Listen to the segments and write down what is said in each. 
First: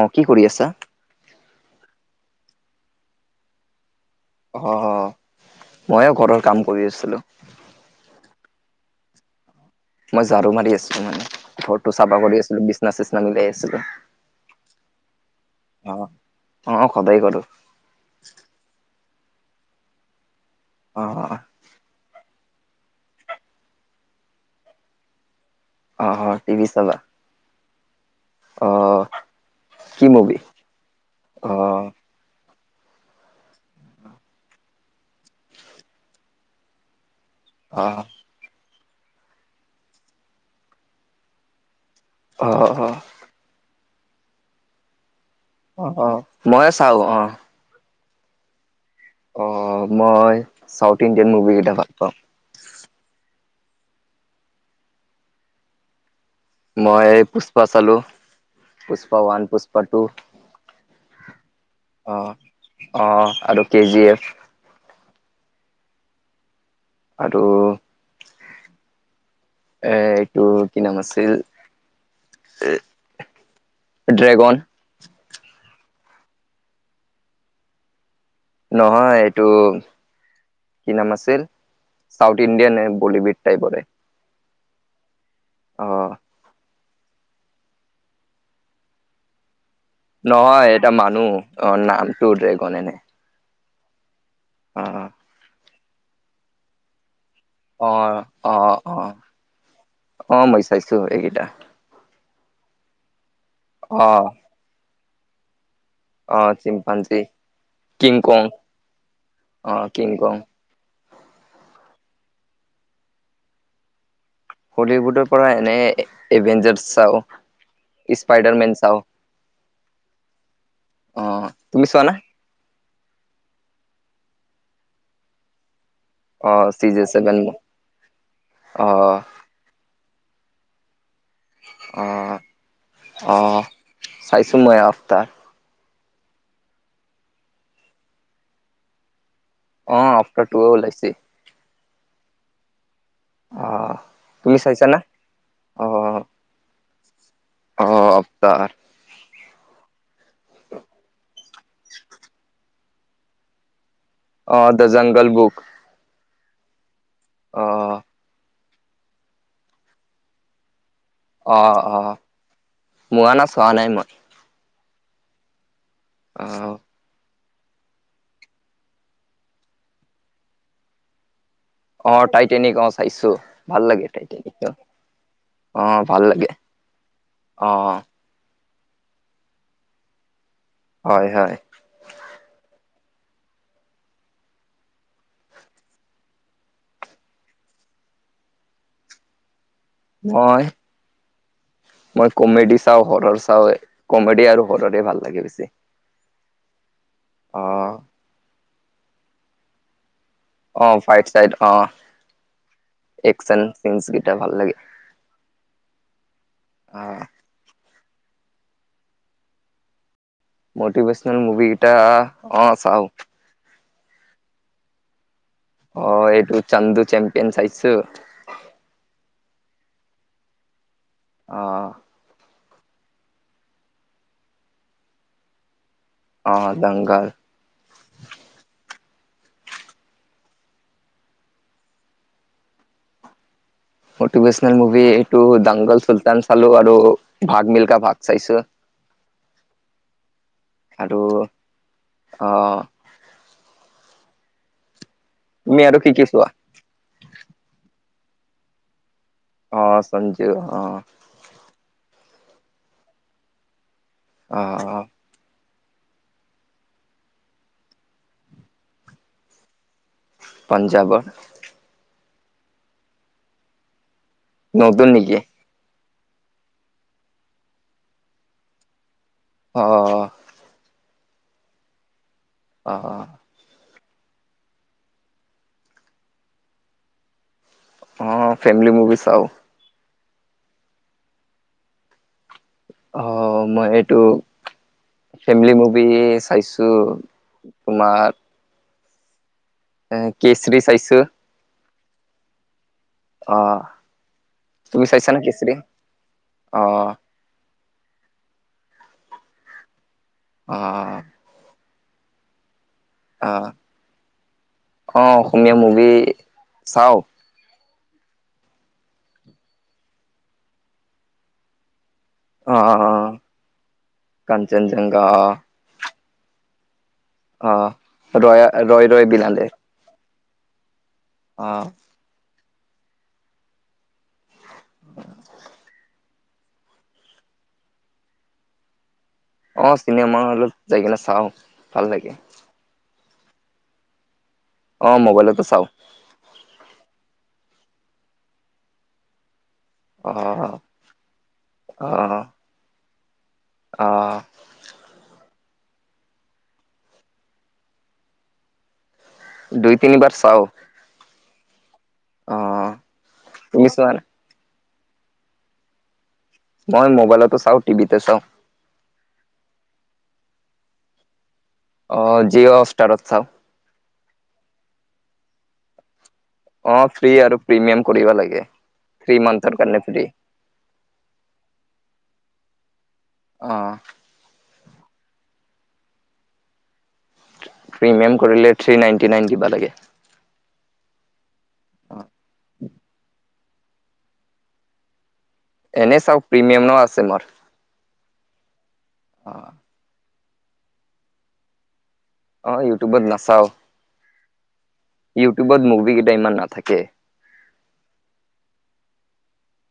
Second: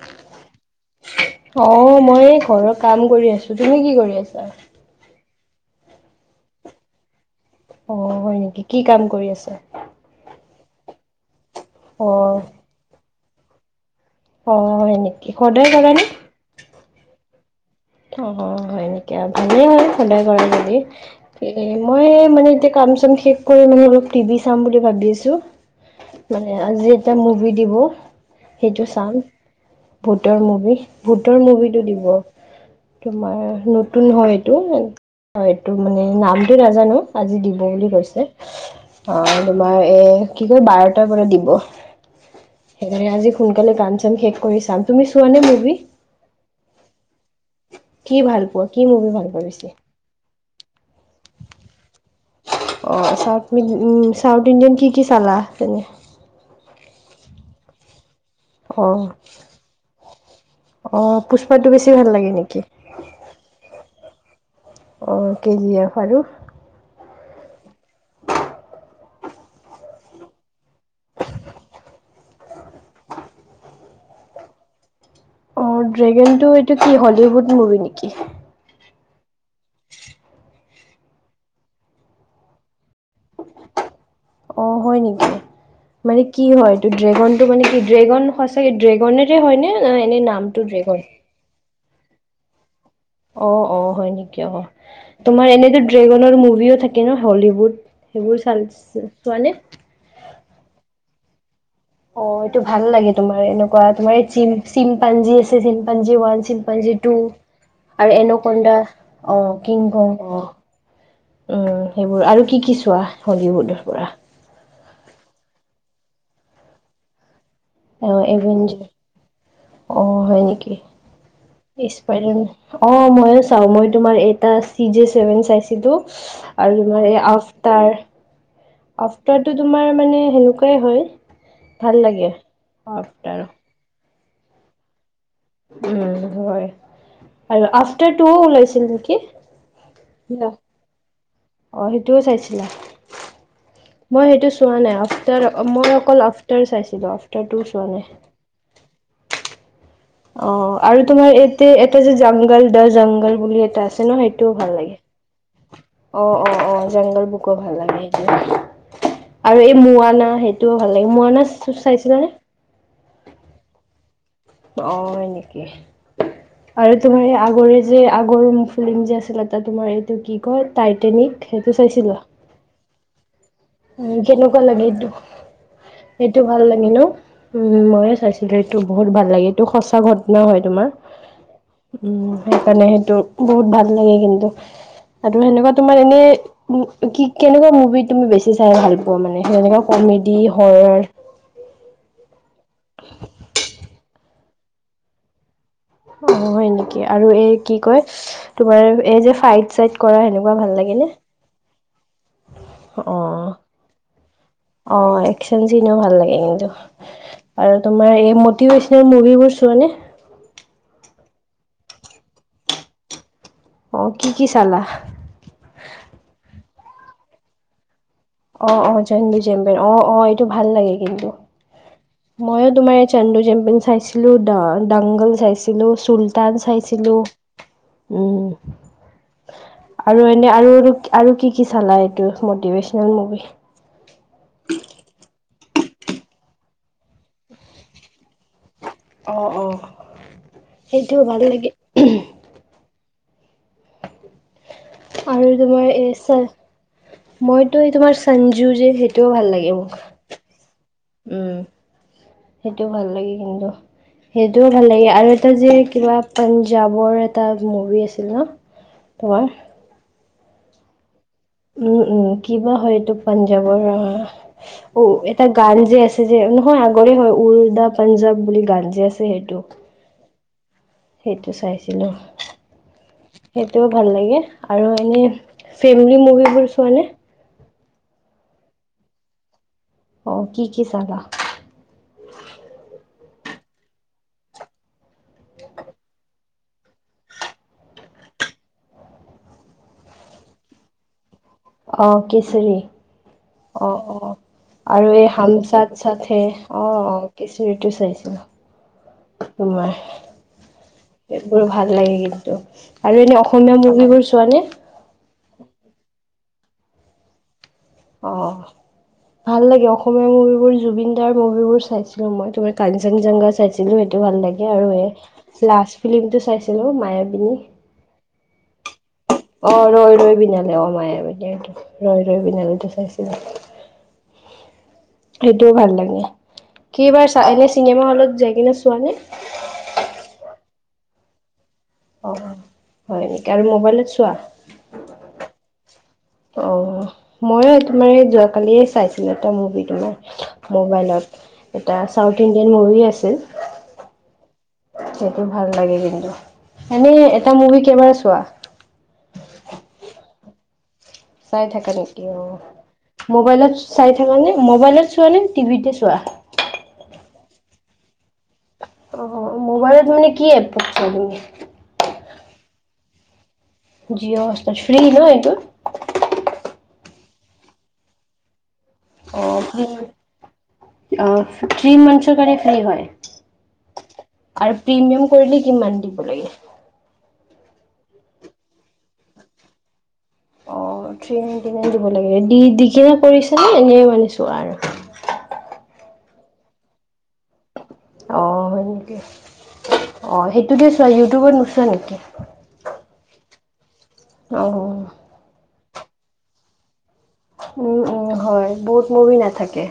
অঁ কি কৰি আছা? অঁ মই এই ঘৰৰ কাম কৰি আছো, তুমি কি কৰি আছা? অঁ অঁ ময়ো ঘৰৰ কাম কৰি আছিলো। অ হয় নেকি কি কাম কৰি আছা? মই ঝাৰু মাৰি আছিলো মানে, ঘৰটো চাফা অ' কৰি আছিলো বিছনা চিচনা মিলাই আছিলো। অ হয় নেকি, সদায় যাবানে। অঁ সদায় কৰো। অঁ হয় নেকি আৰু ভালেই হয় সদায় কৰে যদি। অঁ এ মই মানে এতিয়া কাম চাম শেষ কৰি মানে অলপ টিভি চাম বুলি ভাবি আছো। অ অ মানে টিভি আজি চাবা এটা মুভি দিব। অ সেইটো চাম। ভূতৰ মুভি ভূতৰ অ মুভিতটো দিব। তোমাৰ নতুন হয় এইটো, এইটো মানে নামটো নাজানো আজি দিব। অ বুলি কৈছে, অঁ তোমাৰ এ কি কয় বাৰটাৰ পৰা দিব। অ অ সেইকাৰণে আজি সোনকালে কাম চাম শেষ কৰি চাম। তুমি চোৱা নে মোৰ? অঁ মই চাও অঁ কি ভাল পোৱা কি মুভি ভাল পোৱা অ পিছে? মই চাউথ ইণ্ডিয়ান মুভি কেইটা পাওঁ। অ, চাউথ উ চাউথ ইণ্ডিয়ান কি কি চালা তুমি? মই এই পুষ্পা চালো। অ পুষ্পা ওৱান, পুষ্পা টু অ পুষ্পাটো বেছি ভাল আঁহ লাগে নেকি অঁ আৰু কে জি এফ। অঁ কে জি এফ আৰু। আৰু এ এইটো কি নাম আছিল এ ড্ৰেগন ড্ৰেগেনটো এইটো কি হলিউড মুভি নেকি? নহয় এইটো। কি নাম আছিল? South ইণ্ডিয়ানে Bollywood টাইপৰে। অ হয় নেকি, অ মানে কি হয় এইটো ড্ৰেগন টো মানে কি ড্ৰেগন সচাকে ড্ৰেগনে হয়নে নে এনেই নামটো ড্ৰেগন। অঁ নামটো ড্ৰেগন এনে। অ অ হয় নেকি অ, তোমাৰ এনেতো ড্ৰেগনৰ মুভিও থাকে ন হলিউড। অ সেইবোৰ চাল চোৱা নে? অঁ মই চাইছো এইকেইটা। অ এইটো ভাল লাগে তোমাৰ এনেকুৱা অ তোমাৰ এই চিম চিম পাঞ্জী আছে। চিনপাঞ্জি অ ওৱান, চিনপঞ্জি টু চিম্পাঞ্জী আৰু কিং কং এনাকমডা অঁ কিং কং আঁহ উম সেইবোৰ, আৰু কি কি চোৱা হলিউডৰ পৰা? হলিউডৰ পৰা এনে এভেঞ্জাৰ চাও। স্পাইডাৰ মেন এভেঞ্জাৰ চাও অ হয় নেকি, অ তুমি চোৱা না ইছপাইদাৰ অ মইও চাও, মই তোমাৰ এটা চি জে ছেভেন চাইছিলো। অ আৰু চিজে তোমাৰ এই চেভেন আফতাৰ। অ আফ্টাৰটো তোমাৰ মানে সেনেকুৱাই হয়, ভাল অ লাগে অ আফ্টাৰ। চাইছো মই অফ্টাৰ উম হয় আৰু আফটাৰ টুও ওলাইছিল নেকি? অঁ আফতাৰ টু ওলাইছে। অঁ সেইটোও চাইছিলা। অঁ মই সেইটো চোৱা নাই আফটাৰ মই অকল আফটাৰ চাইছিলো। আফটাৰ টু অ চোৱা নাই। অৱতাৰ। অঁ, আৰু তোমাৰ ইয়াতে এটা যে জংঘল দ জংঘল বুলি এটা আছে ন সেইটো অ ভাল দ্য লাগে জংগল বুক অঁ, অ অ জংগল বুকো অ ভাল লাগে। আৰু এই মোৱানা সেইটোৱো ভাল লাগে মোৱানা অ অ চাইছিলা নে? মোৱানা চোৱা নাই মই। অ হয় নেকি অ আৰু তোমাৰ এই আগৰে যে আগৰ ফিল্ম যে আছিলে এটা তোমাৰ এইটো কি কয় টাইটেনিক সেইটো অ চাইছিলা টাইটেনিক অ চাইছো ভাল লাগে কেনেকুৱা টাইটেনিকটো লাগে এইটোক? সেইটো ভাল লাগে ন অ উম ময়ো চাইছোঁ। এইটো বহুত ভাল লাগে এইটো সঁচা ঘটনা হয় তোমাৰ। হয় হয়। উম সেইকাৰণে সেইটো বহুত ভাল লাগে কিন্তু আৰু সেনেকুৱা তোমাৰ এনেই কি কেনেকুৱা মুভি তুমি বেছি চাই ভাল পোৱা মানে যেনেকে কমেডি মই হৰৰ মই কমেডি চাওঁ হৰৰ চাও কমেডি আৰু হৰৰে ভাল লাগে বেছি। অ হয় নেকি আৰু এই অ কি কয় তোমাৰ এই যে ফাইড চাইড কৰা সেনেকুৱা ভাল অ লাগে নে? ফাইট অ। অ একচন চিনচ কেইটা ভাল লাগে আহ একচন চিনো ভাল লাগে কিন্তু। অ আৰু তোমাৰ এই মটিভেশচনেল মুভিবোৰ চোৱানে? মতিভেশনেল মুভি কেইটা অ চাওঁ। অ কি কি চালা? অ এইটো চান্দু চেম্পিয়ন চাইছোঁ। অ অ ছান্দু চেম্পিয়ন অ অ এইটো ভাল লাগে কিন্তু। অ। ময়ো তোমাৰ চান্দু চেম্পিয়ন চাইছিলো দাংগল চাইছিলো চ অ টান চাইছিলো দংগল উম আৰু এনে আৰু আৰু কি কি চালা এইটো মটিভেশচনেল মুভি? মটিভেশচনেল মুভি এইটো দাংগল, চুলতান চালো আৰু ভাগ মিলকা ভাগ চাইছোঁ। অ অ সেইটো ভাল লাগে। অঁ। আৰু তুমি তোমাৰ আৰু এ কি কি চ চোৱা মইতো এই তোমাৰ সঞ্জু যে সেইটোৱো ভাল লাগে। অ মোক চাঞ্জু অ। উম। সেইটোও ভাল লাগে কিন্তু সেইটোও ভাল আহ লাগে আৰু এটা যে কিবা পাঞ্জাৱৰ এটা মুভি আছিল ন তোমাৰ পাঞ্জাৱৰ? উম উম কিবা হয় এইটো পাঞ্জাৱৰ অ অ নতুন নেকি এটা গানজে আছে যে নহয় আগৰে হয় উৰুদা পাঞ্জাব বুলি গানজে আছে সেইটো। অ। সেইটো চাইছিলোঁ। অ অ। সেইটোৱো ভাল লাগে আৰু এনে ফেমিলি মুভিবোৰ চোৱা নে? অঁ ফোমিলি মুভি ছাওঁ। অ কি কি চালা? অ মই এইটো ফেমিলি মুভি চাইছোঁ তোমাৰ অঁ! কেচৰি চাইছোঁ অঁ! কিচৰি অ অঁ অঁ তুমি আৰু এই চাইছা নে হাম কেচৰি চাথ চাথ হে অ অঁ। কিচৰিটো চাইছিলোঁ তোমাৰ অঁ,, এইবোৰ ভাল লাগে কিন্তু আৰু এনে অসমীয়া মুভিবোৰ চোৱা নে? অঁ অসমীয়া মুভি চাওঁ। অঁ ভাল লাগে অসমীয়া মুভিবোৰ জুবিন দাৰ মুভিবোৰ চাইছোঁ মই তোমাৰ অ কাঞ্চন জংঘা চাইছিলো সেইটো ভাল লাগে আৰু কাঞ্চনজংঘা অ লাছ ফিল্ম টো চাইছিলো মায়াবিনী অঁ! ৰৈয়া ৰৈ ৰৈ বিনালে অঁ! ৰৈ ৰৈ বিনালে অ মায়াবনী অ' ৰৈ ৰৈ বিনালে ত চাইছিলো। উম‌‌- সেইটোও ভাল লাগে কিইবাৰ চাই চিনেমা হলত যায় কিনে চোৱা নে? অঁ! চিনেমা হলত যাই কিনে চাওঁ। ভাল অ লাগে হয় নেকি আৰু মোবাইলত চোৱা অঁ মোবাইলতো চাওঁ অঁ! মই তুোমাৰ এই যোৱাকালিয়ে চাইছিলো এটা মুভি তোমাৰ অ' মোবাইলত এটা চাউথ ইণ্ডিয়ান মুভি আছিল অঁ সেইটো ভাল লাগে কিন্তু এনেই এটা মুভি কেই বাৰ চোৱা? দুই তিনিবাৰ চাওঁ চাই থাকা নেকি অ মোবাইলত তুমি চাই চোৱা থাক নে মোবাইলত চোৱা নে টিভিতে চোৱা মই মোবাইলতো চাওঁ টিভিতো চাওঁ। অঁ মোবাইলত মানে কি এপ চোৱা তুমি অ জিঅ' ষ্টাৰত চাওঁ। জিঅ ফ্ৰী ন এইটো অ ফ্ৰী আৰু প্ৰিমিয়াম কৰিব লাগে থ্ৰী মান্থৰ কাৰণে ফ্ৰী অঁ থ্ৰী মান্থছৰ কাৰণে ফ্ৰী হয়। অঁ! আৰু প্ৰিমিয়াম কৰিলে কিমান দিব লাগে। প্ৰিমিয়াম কৰিলে থ্ৰী নাইনটি নাইন দিব লাগে অঁ থ্ৰী নাইণ্টি নাইন দিব অ', লাগে দিকনে কৰিছেনে এনেই মানে ছোৱা আৰু এনেই চাওঁ প্ৰিমিয়াম আছে মোৰ অঁ হয় নেকি অঁ! অঁ সেইটো দে চোৱা আৰু ইউটিউবত নোচোৱা নেকি? অঁ ইউটিউবত নাচাওঁ। অঁ অঁ! ইউটিউবত মুভি কেইটা ইমান নাথাকে। উমঁ উমঁ হয় বহুত মুভি নাথাকে।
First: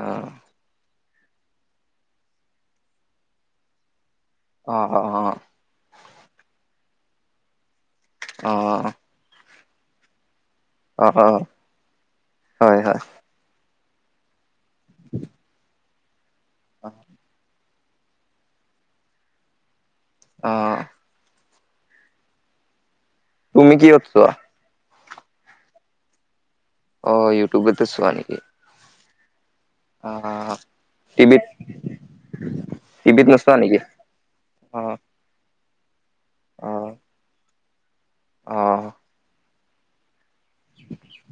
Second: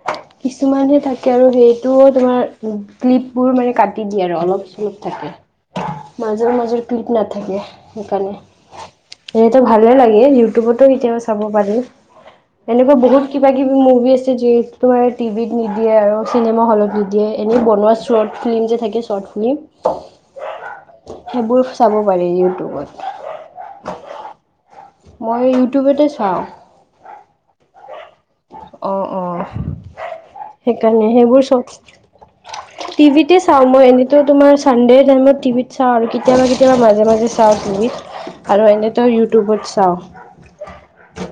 অ' কিছুমানে থাকে আৰু সেইটো তোমাৰ ক্লিপ বোৰ মানে কাটি দিয়ে আৰু অলপ অ' ক্লিপ অ' থাকে। মাজৰ মাজৰ ক্লিপ নাথাকে সেইকাৰণে অ'। সেইটো ভালেই লাগে ইউটিউবতো অ', কেতিয়াবা চাব অ', পাৰি হয়, এনেকুৱা হয়। বহুত কিবা কিবি মুভি আছে যিহেতু তোমাৰ টিভিত নিদিয়ে আৰু চিনেমা হলত নিদিয়ে এনেই বনোৱা শৰ্ট ফিল্ম যে থাকে শৰ্ট ফিল্ম অ সেইবোৰ চাব পাৰি ইউটিউবত তুমি কিহত চোৱা? মই ইউটিউবতে চাওঁ। অ ইউটিউব এ চোৱা নেকি। অ অ অ'। সেইকাৰণে সেইবোৰ টিভিত, চ টিভিত টিভিতে নোচোৱা চাও নেকি? মই এনে তোমাৰ অ', চানডেৰ টাইমত টিভিত চাওঁ আৰু কেতিয়াবা কেতিয়াবা অ', মাজে মাজে চাওঁ টিভিত আৰু এনে অ', তই ইউটিউবত চাও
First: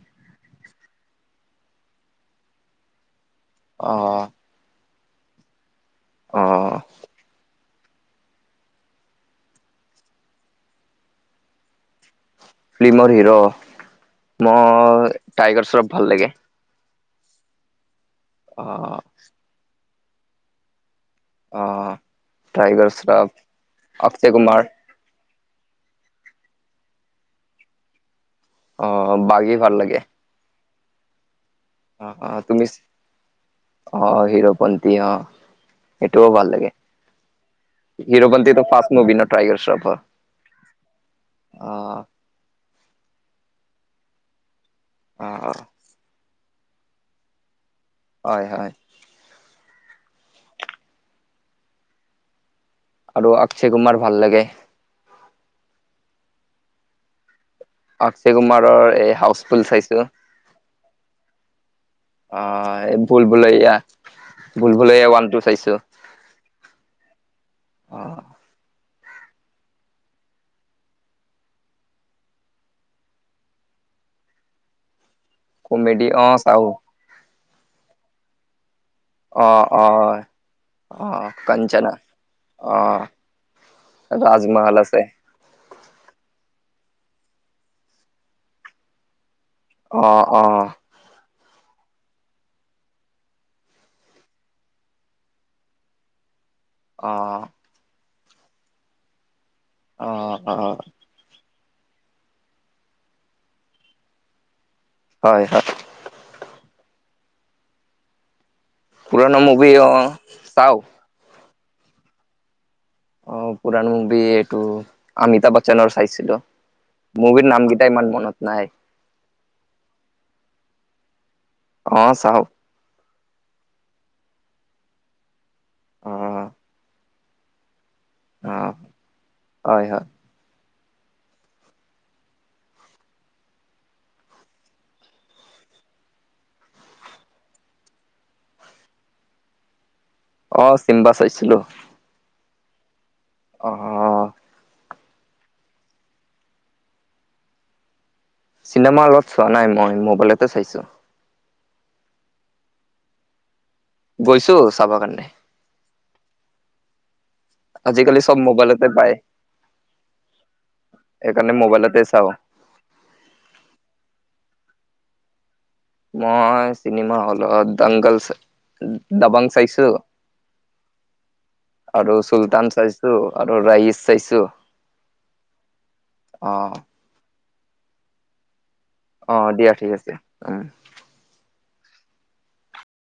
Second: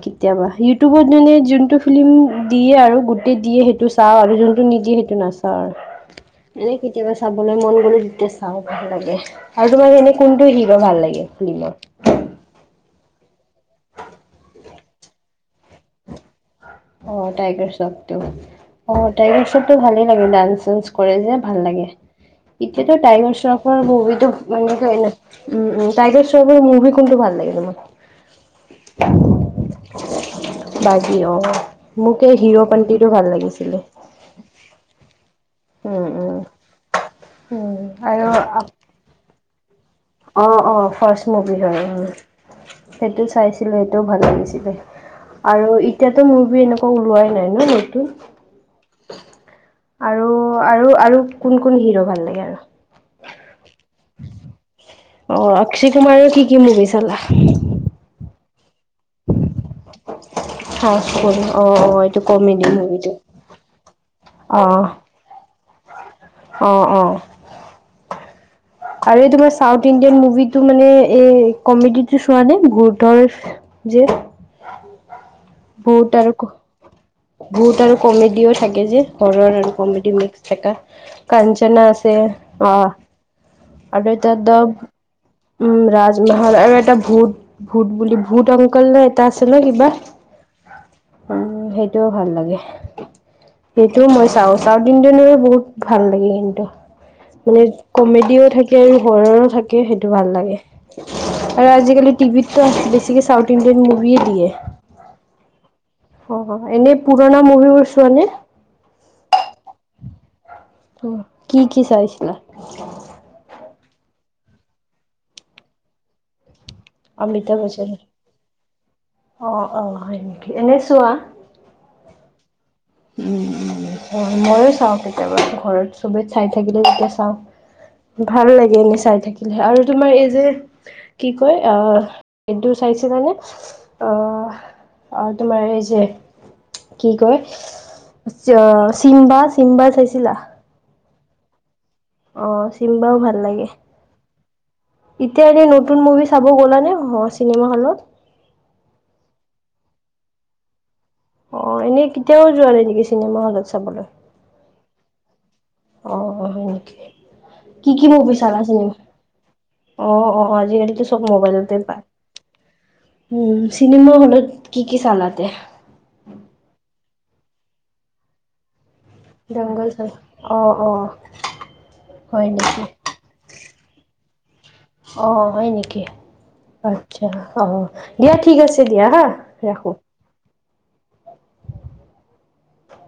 কেতিয়াবা ইউটিউবত মানে যোনটো ফিলিম দিয়ে আৰু গোটেই দিয়ে সেইটো চাওঁ অ'। আৰু যোনটো নিদিয়ে সেইটো নাচাওঁ আৰু এনে অ'। কেতিয়াবা চাবলৈ মন গলো যেতিয়া চাওঁ ভাল লাগে আৰু তোমাৰ এনে কোনটো হিৰ' ভাল লাগে, ফিল্মৰ? ফিল্মৰ হিৰ'! অ', টাইগাৰ চৰফ ভাল লাগে। অ', টাইগাৰ চফ্টক। অ', টাইগাৰ চফ্টক ভালেই লাগে, ডান্স চান্স কৰে যে। ভাল লাগে। অ', এতিয়াতো টাইগাৰ চৰ্ফৰ মুভিতটো অক্ষয় কুমাৰ, মানে উম, উম। টাইগাৰ চৰ্ফৰ মুভি কোনটো ভাল লাগে তোমাৰ? অ', বাগী ভাল লাগে। বাগি অ',। অ', মোক এই অ', তুমি হিৰ' পন্তিটো ভাল লাগিছিলে। অ', হিৰোপন্তি অ',। সেইটোও উম ভাল লাগে। আৰু হিৰ 'পন্তিটো ফাষ্ট মুভি ন টাইগাৰ চৰ্ফৰ। অ', - অ', ফাষ্ট মুভি হয়। সেইটো চাইছিলোঁ, সেইটোও ভাল লাগিছিলে। অ'। আৰু এতিয়াতো মুভি এনেকুৱা ওলোৱাই নাই ন, নতুন? হয়, হয়। আৰু, আৰু, আৰু কোনকোন হিৰ' ভাল লাগে, আৰু? আৰু অক্ষয় কুমাৰ ভাল লাগে। অ',। অক্ষয় কুমাৰৰ কি কি মুভি চালা? অক্ষয় কুমাৰৰ এই হাউচ ফুল চাইছোঁ। অ', অ',। এইটো কমেডী মুভিটো। ভুলেয়া, অ ভুলভুলেয়া ওৱানটো চাইছোঁ। অ', অ',। অ',। আৰু এই তোমাৰ চাউথ ইণ্ডিয়ান মুভিটো মানে এ কমেডীটো চোৱা নে, এই ভুতৰ? যি কমেডী অ', আৰু চাওঁ। ভূত আৰু কমেডীও থাকে যে। অ হৰৰ অ কমেডী মিক্স থাকা অ কাঞ্চনা কঞ্চনা আছে। অ',। আৰু এটা দ ৰাজমহল আছে উম ৰাজমহল আৰু এটা ভূত ভূত বুলি ভূত অংকল নে এটা আছিলে কিবা? অ অ',। সেইটো ভাল লাগে। সেইটোও মই চাওঁ, চাওঁ ছাউথ ইন্ডিয়ান বহুত ভাল লাগে কিন্তু। অ',। কমেডীও থাকে আৰু হৰৰো থাকে, অ সেইটো ভাল অ লাগে। আৰু আজিকালি টিভিত বেছিকে চাউথ ইণ্ডিয়ান মুভিয়ে দিয়ে। হয়, হয়। অ', এনেই পুৰণা মুভিবোৰ চোৱা নে? পুৰণা মুভি অ', চাওঁ। অ কি, কি চাইছিলা? অ', পুৰণা মুভি, এইটো অমিতা বচ্চনৰ চাইছিলো। মুভিৰ অমিতাভ নামকেইটা বচ্চন ইমান মনত নাই? অ', অ', হয় নেকি, এনেই চোৱা? অ', চাওঁ। উম উম হয়, ময়ো চাওঁ কেতিয়াবা, ঘৰত অ চবেই চাই থাকিলে, তেতিয়া চাওঁ। ভাল অ লাগে, এনেই চাই থাকিলে আৰু হয় হয় তোমাৰ এই যে কি কয় অ', এইটো চাইছিলা নে? অহ আৰু তোমাৰ এই যে কি কয়? অ', চিম্বা-চিম্বাৰ চাইছিলা? অ', চিম্বা চাইছিলোঁ। অ', চিম্বাও ভাল লাগে। অ এতিয়া, এনেই নতুন মুভি চাব গ'লা নে, অ', চিনেমা হলত? চিনেমা হলত চোৱা নাই মই, মোবাইলতে চাইছোঁ। অ' এনেই কেতিয়াও যোৱা নাই নেকি চিনেমা হলত চাবলৈ। গৈছো চাবৰ কাৰণে। অ' অ' হয় নেকি, কি কি আজিকালি মুভি চব চালা মোবাইলতে চিনেমা, পায় অ' অ' আজিকালিতো সব সেইকাৰণে মোবাইলতে পায়। চাওঁ উম চিনেমা হলত কি কি চালাতে। মই চিনেমা হলত দংগলছ, দাবাঙ দংগল চালা অ অ আৰু হয় চুলতান নেকি? চাইছোঁ আৰু ৰাইচ চাইছোঁ। অ' হয় নেকি আচ্ছা অ দিয়া ঠিক আছে। দিয়া হা, অ' দিয়া ঠিক ৰাখোঁ। আছে উম'।